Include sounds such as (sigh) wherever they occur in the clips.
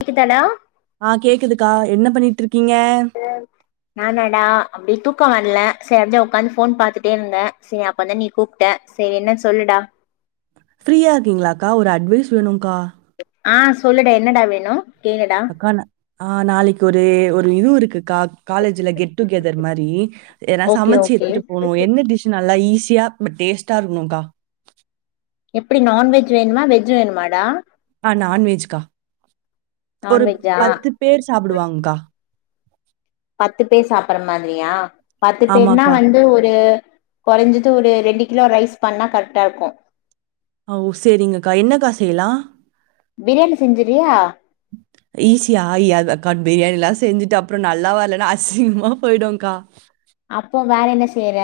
கேக்குதாடா ஆ கேக்குது க என்ன பண்ணிட்ருக் நானாடா அப்டி தூக்கோ வர்ல செரி அத்தா ஒக்காந்து ஃபோன் பாத்துட்டேருந்தே செரி அப்ப தா நீ கூப்ட்ட செரி என்னன் சொல்லுடா ட்வைஸ் வேணூங்க்கா ஆ சொல்லுடா என்னடா வேணூ அக்கா ந ஆ நாளைக்கு ஒரு ஒரு இது இருக்குக்கா காலேஜ்ல கெட் டுகெதர் மாரி எத்னா ஓகே சமச்சு ஓகே எடுத்துட்டு போணூ என்ன டிஷ் நல்லா ஈ சியா பட் டேஸ்டா இருக்ணூங்க்கா எப்டி நான்வெஜ் வேணுமா வெஜ் வேணுமாடா ஆ நான்வெஜ்கா ஒரு நான்வெஜ்ஜா பத்து பேர் சாப்டுவாங்க்கா பத்து பேர் சாப்பற மாத்ரியா பத்து பேர்னா ஆமாக்கா. வந்து ஒரு கொறஞ்சிட்டு ஒரு ரெண்டு கிலோ ரைஸ் பண்ணா கர்ட்டாருக்கூ ஓ செரிங்கக்கா என்னக்கா செய்யலா பிரியாணி செஞ்சுறியா ஈசியா ஐ அத் கண் பிரியாணி எல்லா செஞ்சுட்டு அப்றோ நல்லா வர்லனா அசிங்கமா போய்டூங்கா அப்போ வேற என்ன செய்றே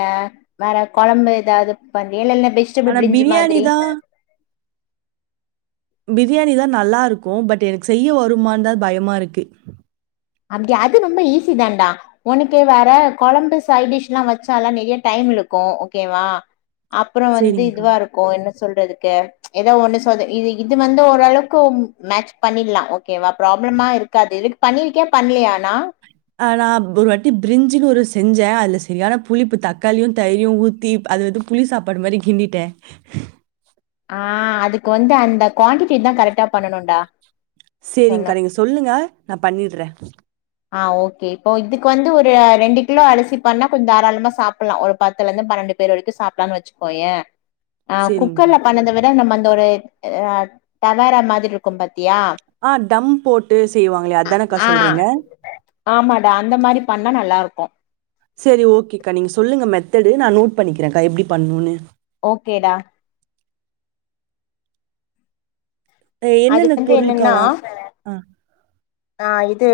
வேற கொழம்பு ஏதாவ்து பண் வேணூனா பெஜ்டபிள் ஆனா பிரிஞ் பிரியாணி மாத்ரி தான் பிரியாணி தா நல்லாருக்கூ பட் எனக்கு செய்ய வருமாந்தா பயமாருக்கு அப்டி அது ரொம்ப ஈஸி தான்டா உனக்கு வேற கொழம்பு சைடிஷ்லா வச்சா நறைய டைம் எடுக்கூ ஓகேவா அப்றோ வந்து சரிங்கக்கா. இதுவாருக்கூ என்ன சொல்றதுக்கு ஏதோ ஒன்னு சோது இது இது வந்து ஓரளவுக்கு மேட்ச் பண்ணிட்லா ஓகேவா ப்ராப்ளமா இருக்காது இது பண்ணிருக்கியா பண்ணலியானா ஆனா ப்ர் ஒரு வாட்டி பிரிஞ்ஜுன்னு ஒரு செஞ்சே அதுல செரியானா புளிப்பு தக்காளியூ தயிரயூ ஊத்தி அது வந்து புளி சாப்பாடு மாரி கிண்டிட்டே ஆ அதுக்கு வந்து அந்த குவான்டிட்டி தா கரெக்டா பண்ணணூன்டா செரிங்க்கா நீங்க சொல்லுங்க நா பண்ணிட்றே ஆ ஓகே இப்போ இதுக்கு வந்து ஒரு ரெண்டு கிலோ அரிசி பண்ணா கொஞ்ச் தாராளமா சாப்ட்லா ஒரு பத்துலேந்து பன்னெண்டு பேர் வரைக்கூ சாப்ட்லான்னு வச்சுக்கோயே ஆ சரிங்கக்கா. குக்கர்ல பண்ணத விட நம்ம அந்த ஒரு ஆ தவேரா மாத்ரி இருக்கூ பாத் ஆ தம் போட்டு செய்வாங்ளே அதானக்கா ஆ சொல்றீங்க ஆமாடா அந்த மாரி பண்ணா நல்லாருக்கூ செரி ஓகேக்கா நீங்க சொல்லுங்க மெத்தடு நா நோட் பண்ணிக்கிறேங்க்கா எப்டி பண்ணூனு ஓகேடா அது என்னென்ன வந்து பொருளுக்கா என்னன்னா வா ஆ ஆ இது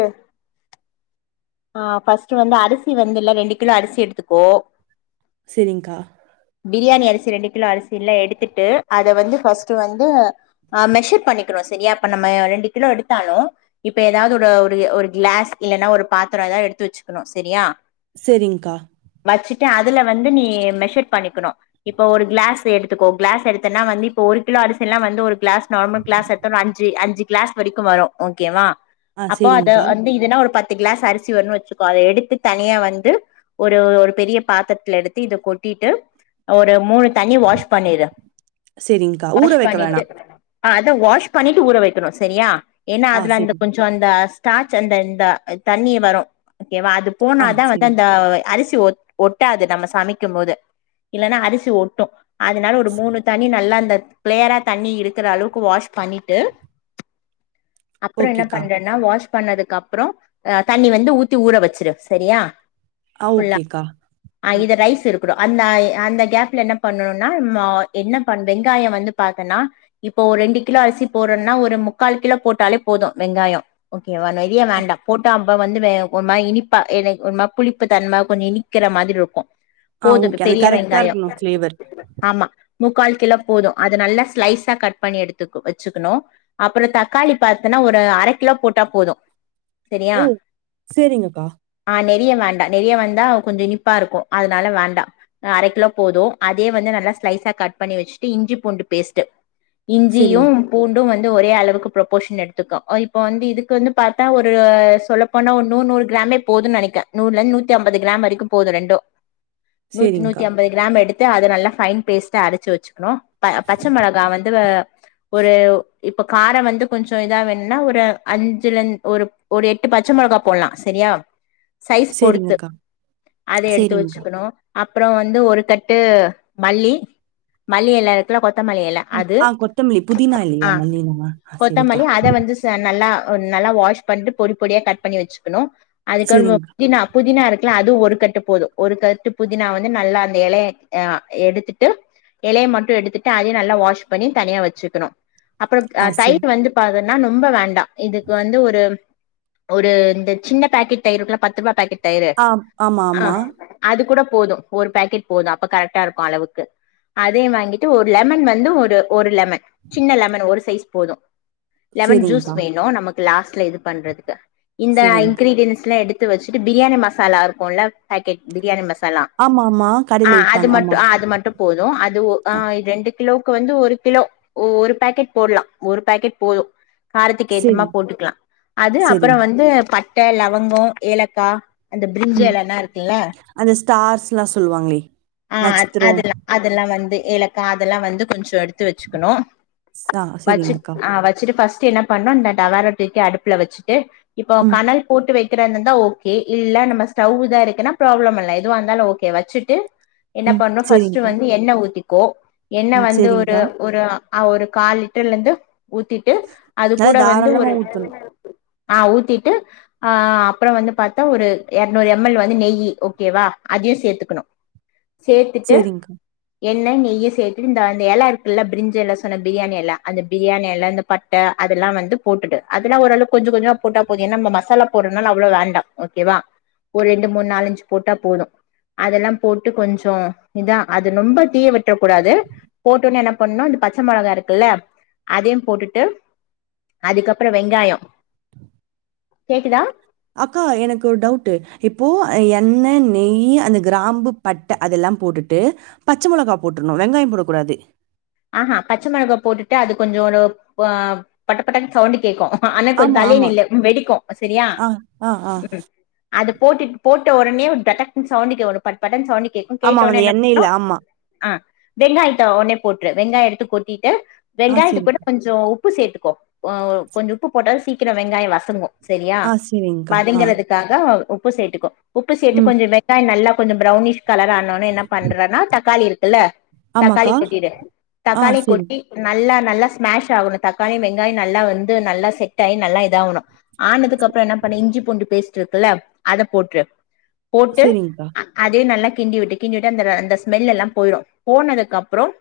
அ ஃபஸ்ட்டு வந்து அரிசி வந்து இல்ல ரெண்டு கிலோ அரிசி எடுத்துக்கோ செரி்ங்கா பிரியாணி அரிசி ரெண்டு கிலோ அரிசி இல்ல எடுத்துட்டு அத வந்து ஃபஸ்ட்ட் வந்து மெஷர் பண்ணிக்கிறோம் சரியா இப்ப நம்ம ரெண்டு கிலோ எடுத்தாலும இப்ப எதாவ்து ஒரு ஒரு க்ளாஸ் இல்லன்னா ஒரு பாத்திரோ எதாத் எடுத்து வச்சுக்ணு செரியா செரிங்க்கா வச்சுட்டு அதுல வந்து நீ மெஷர் பண்ணிக்கணும் இப்போ ஒரு க்ளாஸ் எடுத்துக்கோ கிளாஸ் எடுத்தன்னா வந்து இப்போ ஒரு கிலோ அரிசி எல்லா வந்து ஒரு கிளாஸ் நார்மல் கிளாஸ் எடுத்த ஒரு அஞ்சு அஞ்சு கிளாஸ் வரைக்கு வரு ஓகேவா ஆ அப்போ அத சரிங்கக்கா. வந்து இதுன்னா ஒரு பத்து தி க்ளாஸ் அரிசி வச்சுக்கோ அத எடுத்து தனியா வந்து ஒரு ஒரு பெரிய பாத்திரத்துல எடுத்து இத கொட்டிட்டு ஒரு மூணு தன்னி வாஷ் பண்ணிடு சரிங்கக்கா. ஊற வாஷ் வைக்க பண்ணிட்டு வேணாம். அ அத வாஷ் பண்ணிட்டு ஊற வக்கணு செரியா ஏன்னா ஆ அதுல அந்த சரி. கொஞ்சோ அந்த தாச் அந்த இந்த தண்ணி வரு கேவா அது ஆ போனாதா வந்து சரி. அந்த அரிசி ஒத் ஒட்டாது நம்ம சமைக்கும்போது இல்லன்னா அரிசி ஒட்டு அதுனால ஒரு மூணு தனி நல்லா க்ளேயரா தண்ணி இருக்குற அளவுக்கு வாஷ் பண்ணிட்டு அப்றோ என்ன ஓகேக்கா. பண்றன்னா வாஷ் பண்ணதுக்கு அப்றோ அ தண்ணி வந்து ஊத்தி ஊற வச்சிரு சரியா ஆ ஃபுல்லா ஓகேக்கா. ம். இது ரைஸ் இருக் அந்த அந்த கேப்ல என்ன பண்ணும்னா என்ன வெங்காயோ வந்து பாத்தன்னா இப்போ ஒரு ரெண்டு கிலோ அரிசி போறோம்னா ஒரு முக்கால் கிலோ போட்டாலே போது வெங்காயோ இவ நெரிய ஆ வேண்டா போட்டு அ வந்து ஒரு இனிப்பா எனக்கு ஒரு புளிப்பு தன்ம கொஞ்ச இனிக்கிற மாடுய்ட்டின் இருக்கு ஆ போது ஓகே. அது பெரிய கரெக்ட்டா வெங்காயோ இருக்கணும் ஃப்ளேவர். ஆமா முக்கால் கிலோ போது அது நல்லா ஸ்லைஸா கட் பண்ணி எடுத்துக்க வச்சுக்கணு அப்புறோ தக்காளி பார்த்தன்னா ஒரு அரை கிலோ போட்டா போது சரியா ஹோ சேரிங்கக்கா நெறிய வேண்டா நெறிய வந்தா கொஞ்ச இனிப்பா இருக்கு அதனால வேண்டா அரைக்கிலோ போது அதே வந்து நல்லா ஸ்லைஸா கட் பண்ணி வச்சுட்டு இஞ்சி பூண்டு பேஸ்ட்ட் இஞ்சியு சரிங் பூண்டு வந்து ஒரே அளவுக்கு ப்ரொபோஷன் எடுத்துக்கு இப்போ வந்து இதுக்கு வந்து பார்த்தா ஒரு ஒரு சொல்ல போனா ஒரு நூறு கிராமே போதன்னு நினைக்கேன் நூறுல இருந்து நூத்தி ஐம்பது கிராம் வரைக்கு போது ரெண்டு நூத்தி சரிங்க்கா. நூத்தி ஐம்பது கிராம் எடுத் அத நல்லா ஃபயின் பேஸ்ட்டா அரச்சு வச்சுக்கணு பச்ச மிளகா வந்து ஒரு இப்ப காரம் வந்து கொஞ்சோ இதா வேணும்னா ஒரு அஞ்சுல ஒரு ஒரு எட்டு பச்ச மிளகா போட்லா செரியா சைஸ் பொறுத்து சரிங்கக்கா. அத எடுத்து சரிங்கக்கா. வச்சுக்ணு அப்றோ வந்து ஒரு கட்டு மல்லி மல்லி எல்லா இருக்குல கொத் ஆ கொத்தம்லி புதீனா இல்லயோ ஆ மல்லினோம ஆ செரிங்கா ஒ நல்லா வாஷ் பண்ட்டு பொடி பொடியா கட் பண்ணி வெச்சுக்கணு அதுக்கபற நம சரிங்கக்கா. புதினா புதினா இருக்கல அது ஒரு கட்டு போது ஒரு கட்டு புதினா வந்து நல்லா அந்த எலைய எ ஆ எடுத்துட்டு எலைய மட்டு எடுத்துட்டு அதயு நல்லா வாஷ் பண்ணி தனியா வெச்சுக்கணு அப்பறம் ஆ தயிர் வந்து பா ன னொம்ப வேண்டா இதுக் வந்து ஒரு ஒரு இந்த சின்ன பேக்கெட் தயிருக்குல பத்து ரூபா பேக்கெட் தயிறே ஆ ஆமா, ஆ ஆமா. அது கூட போதோ ஒரு பேக்கெட் போதோ அப்ப கரெக்டா இருக்கு அளவுக்கு அதேயு வாங்கிட்டு ஒரு லெமன் வந்து ஒரு ஒரு லெமன் சின்ன லெமன் ஒரு சைஸ் போதோ லெமன் ஜூஸ் சரிங்கக்கா. வேணு நமக் லாஸ்ட்ல இது பண்றதுக்கு இந்த ஆ சரிங்கக்கா. இன்கிரீடியன்ஸ்லா எடு து வெச்சுட்டு பிரியாணி மசாலா இருக்குல பேக்கெட் பிரியாணி மசாலா ஆமா, ஆமா. பல்லா கடையில ஆ அது விப்பாங்க. மட்டு ஆமா. அது மட்டு போதோ அது ஒ ஆ இத்ரெண்டுக் கிலோக்கு வந்து ஒரு கிலோ ஒ ஒரு பேக்கெட் போட்லா‌ ஒரு பேக்கெட் போதோ காரத்துக்கு ஏத்தமா சரிங் போட்டுக்லா து அப்பற சரிங்கக்கா. வந்து பட்ட லவ்ங்கோ ஏலக்கா அந்த பிரிஞ்சு ம். எலலா இருக்குள்ள அந்த ஸ்டார்ஸ்லாம் சொல்லுவாங்களே! ஆ அத் நட்சத்திரம். அதெல்லா அதெல்லா வந்து ஏலக்கா அதெல்லா வந்து கொஞ்சோ எடுத் து வெச்சுக்கணு ஸ் ஆ வச்சுப் சரிங்கக்கா. ஆ வச்சுட்டு ஃபர்ஸ்ட் தின்ன பண்ணு இந்த டவார தூக்கி அடுப் புல வச்சுட்டு இப்போ ம், கனல் போட்டு வெக் கிறயிந்துந்தா ஓகே இல்ல நம்ப ஸ்டவ்வுதா இருக்குனா ப்ராப்ளம் இல்ல எதுவாயிந்தாலு ஓகே வச்சுட்டு என்ன ம். பண்ணு ஃபர்ஸ்ட்டு சரிங்கக்கா. வந்து எண்ணெ ஊத்தி கோ எண்ணெ ம் வந்து ஒரு சரிங்கக்கா. ஒரு அ ஆ ஒரு கால் லிட்டர்லிந்து ஊத்திட்டு அது நல்லா கூட வந்து தாராளமா ஒரு ஊத்தணும். ஆ ஊத்திட்டு ஆ அப்பற வந்து பாத்தா ஒரு எறநூறு எம் எல் வந்து நெய்யி ஓகேவா அதையு சேத்துக்கணு சேத்துட்டு சரிங்கக்கா. எண்ணெ நெய்ய சேத்துட்டு இந்த அந்த எல இருக்குல பிரிஞ்சு எல சொன்ன பிரியாணி எல அந்த பிரியாணி எல இந்த பட்ட அதெல்லா வந்து போட்டுடொ அதெல்லா ஓரளவு கொஞ்சோ கொஞ்சோமா போட்டா போது ஏனா நம்ம மசாலா போட்றனால அவ்ளோ வேண்டா ஓகேவா ஒரு ரெண்டு மூணு நாலஞ்சு போட்டா போது அதெல்லா போட்டு கொஞ்சோ இதா அது நொம்ப தீய விட்ரக்கூடாது போட்டோனே என்னா பண்ணோ இந்த பச்ச மெளளகா இருக்குல அதையு போட்டுட்டு அதுக்கப்றோ வெங்காயோ கேக்குதா அக்கா எனக்கு ஒரு டவுட்டு் இப்போ எண்ணெ நெய்யி அந்த கிராம்பு பட்டை அதெல்லாம் போட்டுட்டு பச்ச மொளகா போட்ருணும் வெங்காயம் போடக் கூடாது ஆஹா பச்ச மெளகா போட்டுட்டு அது கொஞ்ஜோ ஒரு பட படன்னு சவுண்டு கேக்கும் ஆனா கொஞ்ஜோ ஆமா, தள்ளி ஆமா. நில்லு வெடிக்கும் சரியா ஆ, ஆ, ஆ. உம் அது போட்டுட்டு போட்ட ஒடனே டடக் சவுண்டு கே படபடனு சவுண்டு கேக்கு ஆமா, கேட்ட உடனே அந்த என்ன எண்ணெயில பண்ணுனா ஆமா. ஆஹ் வெங்காயத்தா உடனே போட்ரு வெங்காயம் எடுத்து கொட்டி ஆ வெங்காயத்து கூட சரிக்கா. கொஞ்ஜோ உப் உப்பு சேத்துக்கோ ச கொஞ்ஜோம் உப்பு போட்டா சீக்கிரம் வெங்காயம் வசங்கு செரியா ஆ சரிங்கக்கா. ஆ. வதங்கறதுக்காக உப்பு சேத்துகோ உப்பு ம். சேதாதுகொஞ்ஜம் வெங்காயம் நல்லா கொஞ்ஜம் ப்ரௌனிஷ் கலர் ஆன உடனே என்ன பண்றேனா தக்காளி இருக்குல ஆமாக்கா ஆ தக்காளி சரி. கொட்டி நா நல்லா நல்லா ஸ்மாஷ் ஆகணு தக்காளி வெங்காயம் நல்லா வந்து நல்லா செட் ஆகி நல்லா இதா ஆகணும் ஆனதுக்கு அப்புறம் என்ன பண்ணி இஞ்சி பூண்டு பேஸ்ட் இருக்குல அத போட்ரு போட்டு சரிங்கக்கா. அதே நல்ல கிண்டி விட்டு கிண்டி விட்டு அந்த அந்த ஸ்மெல் எல்லா போயிரும் போனதுக்கு அப் அப்றோம்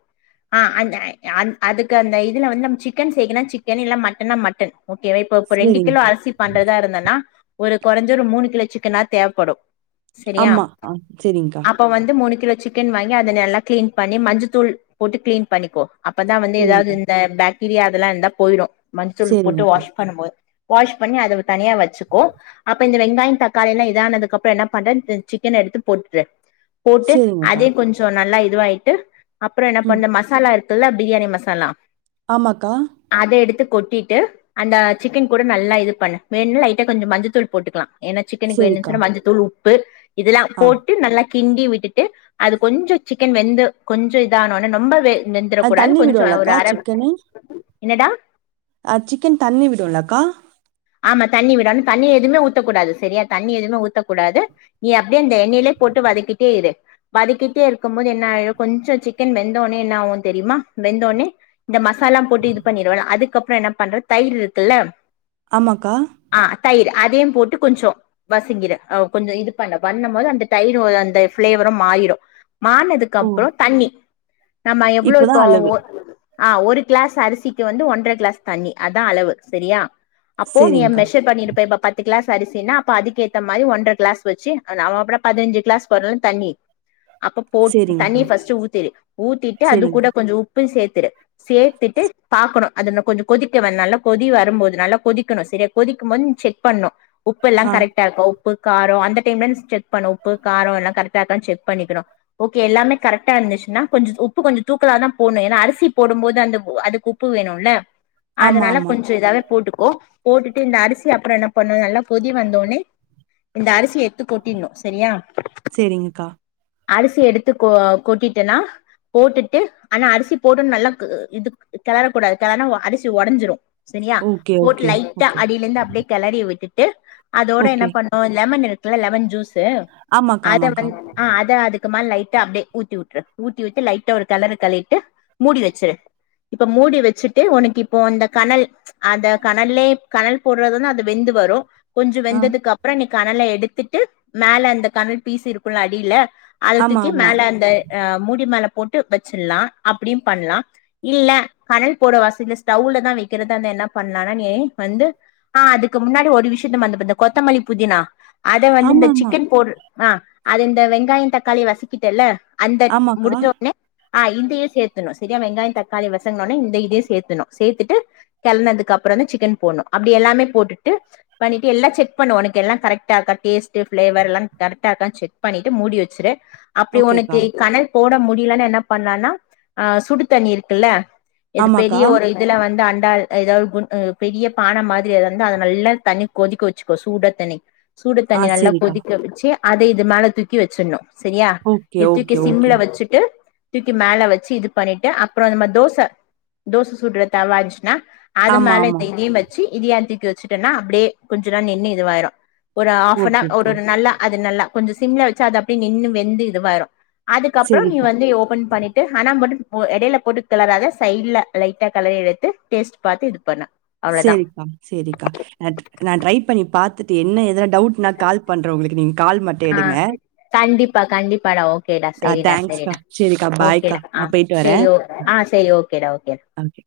ஆஹ் அந்த அதுக்கு அந்த இதுல வந்து நம்ப சிக்கன் செய்கனா சிக்கன் இல்லேனா மட்டன்னா மட்டன் ஓகேவா இப்ப இப்ப ரெண்டு கிலோ சரிங்கக்கா. அரிசி பண்றதா இருந்ததுன்னா ஒரு குறைஞ்ச ஒரு மூணு கிலோ சிக்கன்னாவது தேவைப்படும் சரியா ஆமா. ஆ சரிங்கக்கா. அப்ப வந்து மூணு கிலோ சிக்கன் வாங்கி அதை நல்லா கிளீன் பண்ணி மஞ்ச தூள் போட்டு கிளீன் பண்ணிக்கோ அப்பதான் வந்து ஏதாவது சரிங்கக்கா. இந்த பேட் பிரியாதெல்லாம் இருந்தா போயிடும் மஞ்சதூள் போட்டு சரிங்கக்கா. வாஷ் பண்ணும் போது வாஷ் பண்ணி அதை தனியா வச்சுக்கோ அப்ப இந்த வெங்காயம் தக்காளி எல்லாம் இதா ஆனதுக்கு அப்புறம் என்ன பண்றே சிக்கன் எடுத்து போட்டுரு போட்டு சரிங்கக்கா. அதே கொஞ்சம் நல்லா இதுவாயட்டு அப்புறம் என்ன ம். பண்ணு மசாலா இருக்கு பிரியாணி மசாலா ஆமாக்கா. அத எடுத்து கொட் டீட்டு அந்த சிக்கன் கூட நல்லா இது பண்ணு வேணும்ணா லைட்டா கொஞ்ச மஞ்சத்தூள் போட்டுக்லா ஏன சிக்கனுக்கு சரிக்கா. வேணு மஞ்ச தூள் உப்பு பு இதுலா ஆ. போட்டு நல்லா கிண்டி விட்டுட்டு அது கொஞ்சோ சிக்கன் வெந்து கொஞ்சோ தானோனே ரொம்ப வே தண்ணி விடுல்லக்கா சிக்கனு என்னடா அ சிக்கன் தண்ணி விடுல்லாக்கா ஆமா தண்ணி விடணு தண்ணி எதுமே ஊத்தக்கூடாது சரியா தண்ணி எதுமே ஊத்தக்கூடாது நீ அப்டியே அந்த எண்ணெயிலயே போட்டு வதக்கிட்டே இரு வதக்கிட்டே இருக்கும் போது என்ன கொஞ்சம் சிக்கன் வெந்தோனே என்ன ஆகும் தெரியுமா வெந்தோனே இந்த மசாலா போட்டு இது பண்ணிருவலாம் அதுக்கப்புற என்ன பண்றது தயிர் இருக்குல்ல ஆமாக்கா அதயு போட்டு கொஞ்ச வசிங்கிட கொஞ்ச இது பண்ண பண்ணு போது அந்த தயிர் அந்த ப்ளேவரு மாரிடு மார்னதுக்கு ஓ! அப்புறோ தண்ணி நம்ம எவ்ளோ இப்ப இப்போ தான் அளவு. ஒ அ ஒரு க்ளாஸ் அரிசிக்கு வந்து ஒன்றர க்ளாஸ் தண்ணி அதா அளவு சரியா அப்போ நீ சேரிங்க்கா, மெஷர் பண்ணிருப்ப பத்துக்க க்ளாஸ் அரிசின்னா அப்ப அதுக்கேத்த மாரி ஒன்றர க் ளாஸ் வச்சு பதினஞ்சு கிளாஸ் வருல்ல தண்ணி அப்ப போ சேரிங்க்கா, தண்ணிய ஃப்ர்ஸ்ட்டு ஊத்திடு ஊத்திட்டு அது கூட சேரிங்க்கா. கொஞ்சி உப்பு சேத்து சேத்துட்டு பாக்கணு அது கொஞ்சோ கொதிக்கால கொதி வரும்போதுனால கொதிக்கணு சரிய கொதிக்கும்போது செக் பண்ணு உப் எல்லா ஆ, கரெக்டடா இருக்கா உப்பு காரம் அந்த டைம்ல செக் பண்ணும் உப்பு காரம் எல்லாம் கரெக்டா இருக்க செக் பண்ணிக்கணும் ஓகே எல்லாமே கரெக்டா இருந்துச்சுன்னா கொஞ்சம் உப்பு கொஞ்சம் தூக்கலாதான் போணும் ஏன்னா அரிசி போடும் போது அந்த அதுக்கு உப்பு வேணும்ல ஆமா, அதனால ஆமா. கொஞ்ச இதாவே போட்டுக் கோ போட்டுட்டு இந்த அரிசி அப்புறம் என்ன பண்ணும் நல்லா கொதி வந்தோனே இந்த அரிசிய எடுத்து கொட்டினும் சரியா சேரிங்கக்கா. அரிசி எடுத்து கொ கொட்டிட்ன்னா போட்டுட்டு ஆனா அரிசி போட்டுன்ன நல்லா இது கிளறக்கூடாது கிளறனா அரிசி உடஞ்சிடு சரியா ஓகே, போட்டு ஓகே, லைட்டா ஓகே, அடிலிருந்து அப்டியே கெளறி விட்டுட் கு அதோட என்ன ஓகே. பண்ணோ லெமன் இருக் இல்ல லெமன் ஜூஸ் தே ஆமாக்கா, அத ஆமாக்கா. வந் ஆ அத அதுக் சும்மா லைட்டா அப்டே ஊத்தி விட்ரு ஊத்தி விட்டு லைட்டா ஒரு கெளறு கெளறிட்டு மூடி வெச்சுரு இப்ப மூடி வெச்சுட்டு ஒனக்கு இப்போ இந்த கனல் அத க கனல்லே கனல் போடுறதுந்துா அது வெந்து வரும். கொஞ்சம் ஆ, வெந்ததுக்கு அப்புறம் கனலை எடுத்துட்டு மேல அந்த கனல் பீசி இருக்குல அடில அதுத் ஆமா, தூக்கி ஆமா. மேல அந்த அ மூடிமேல போட்டு வச்சிடலா அப்படியும் பண்லா இல்ல கனல் போட வச இ ஸ்டவ்ல தான் வைக்கிறதுத அ என்ன பண். (unintelligible) வந்து ஆ அதுக்கு முன்னாடி ஒரு விஷயத்த மறந்து கொத்தமல்லி புதினா. அத வந்து இந்த ஆமாமா. சிக்கன் போடு ஆ அது இந்த வெங்காயம் தக்காளிய வசிக்கிட்டேல்ல அந்த ஆமாக்கா. முடிஞ்சோ உடனே ஆ இதையும் சேர்த்தணும் சரியா வெங்காயம் தக்காளி வசங்கோனே இந்த இதையும் சேர்த்துணும் சேர்த்துட்டு கிளனதுக்கு அப்புறம். அப்றோ வந்து சிக்கன் போட்ணு அப்டி எல்லாமே போட்டுட்டு பண்ணிட்டு எல்லா செக் பண்ணு ஒனக்கு எல்லா கரெட்டா இருக்கா டேஸ்ட்டு ஃப்ளேவர் எல்லா கரெட்டா இருக்கான் செக் பண்ணிட்டு மூடி வச்சிரு. அப்படி ஓகேக்கா. உனக்கு கனல் போட முடியலன்னா என்ன பண்ணலனா அ சுடு தண்ணி இருக்குல்ல இது ஆமாக்கா. பெரிய ஒரு இதுல வந்து அ ஏதா ஏதாவது ஆ பெரிய பானை மாதிரி இருந்து அதை நல்லா தண்ணி கொதிக்க வச்சுக்கோ சூட தண்ணி. சூடு ஆ, தண்ணி நல்லா சேரிக்கா. கொதிக்க வச்சு அதே இது மேல தூக்கி வச்சிடணு சரியா ஓகே, இத்தூக்கி ஓகே, ஓகே. சிம்ல வச்சுட்டு தூக்கி மேல வச்சு இது பண்ணிட்டு அப்புறம் இந்த மாத தோச தோச சுடுற தவாச்சுன்னா. ஆமா, மேல ஆமா. இந்த இதையும் வச்சு இதாட்டு வச்சுட்டேன்னா அப்புடே கொஞ்சநா நின்னு இதுவாயிரு ஒரு ஹாஃ ப் அன் ஒரு ஓகேக்கா. ஒரு நல்லா அது நல்லா கொஞ்ச சிம்ல வச்சா அது அப்டே நின்று வெந்து இதுவாயிரு அதுக்கப்பறோ நீ சேரிப்பா. வந்து ஓபன் பண்ணிட்டு ஹனா மட்டு எடைல போட்டு கெலராத சைட்ல லைட்டா கலறி எடுத்து டேஸ்ட் பாத்து எடு பன்னு சேரிக்கா சரிக்கா நா ட்ரை பண்ணி பாத்துட்டு என்ன ஏதுனா அ எடுங்க. கண்டிப்பா கண்டிப்பாடா ஓகேடா ஆ செரிடா தேங்க்ஸ்க்கா. செரிடா சேரிக்கா, பாய்க்கா. ஓகேடா அ நான் போயிட்டு செரி வரேன். அ செரி ஓகேடா கேட ஓகே.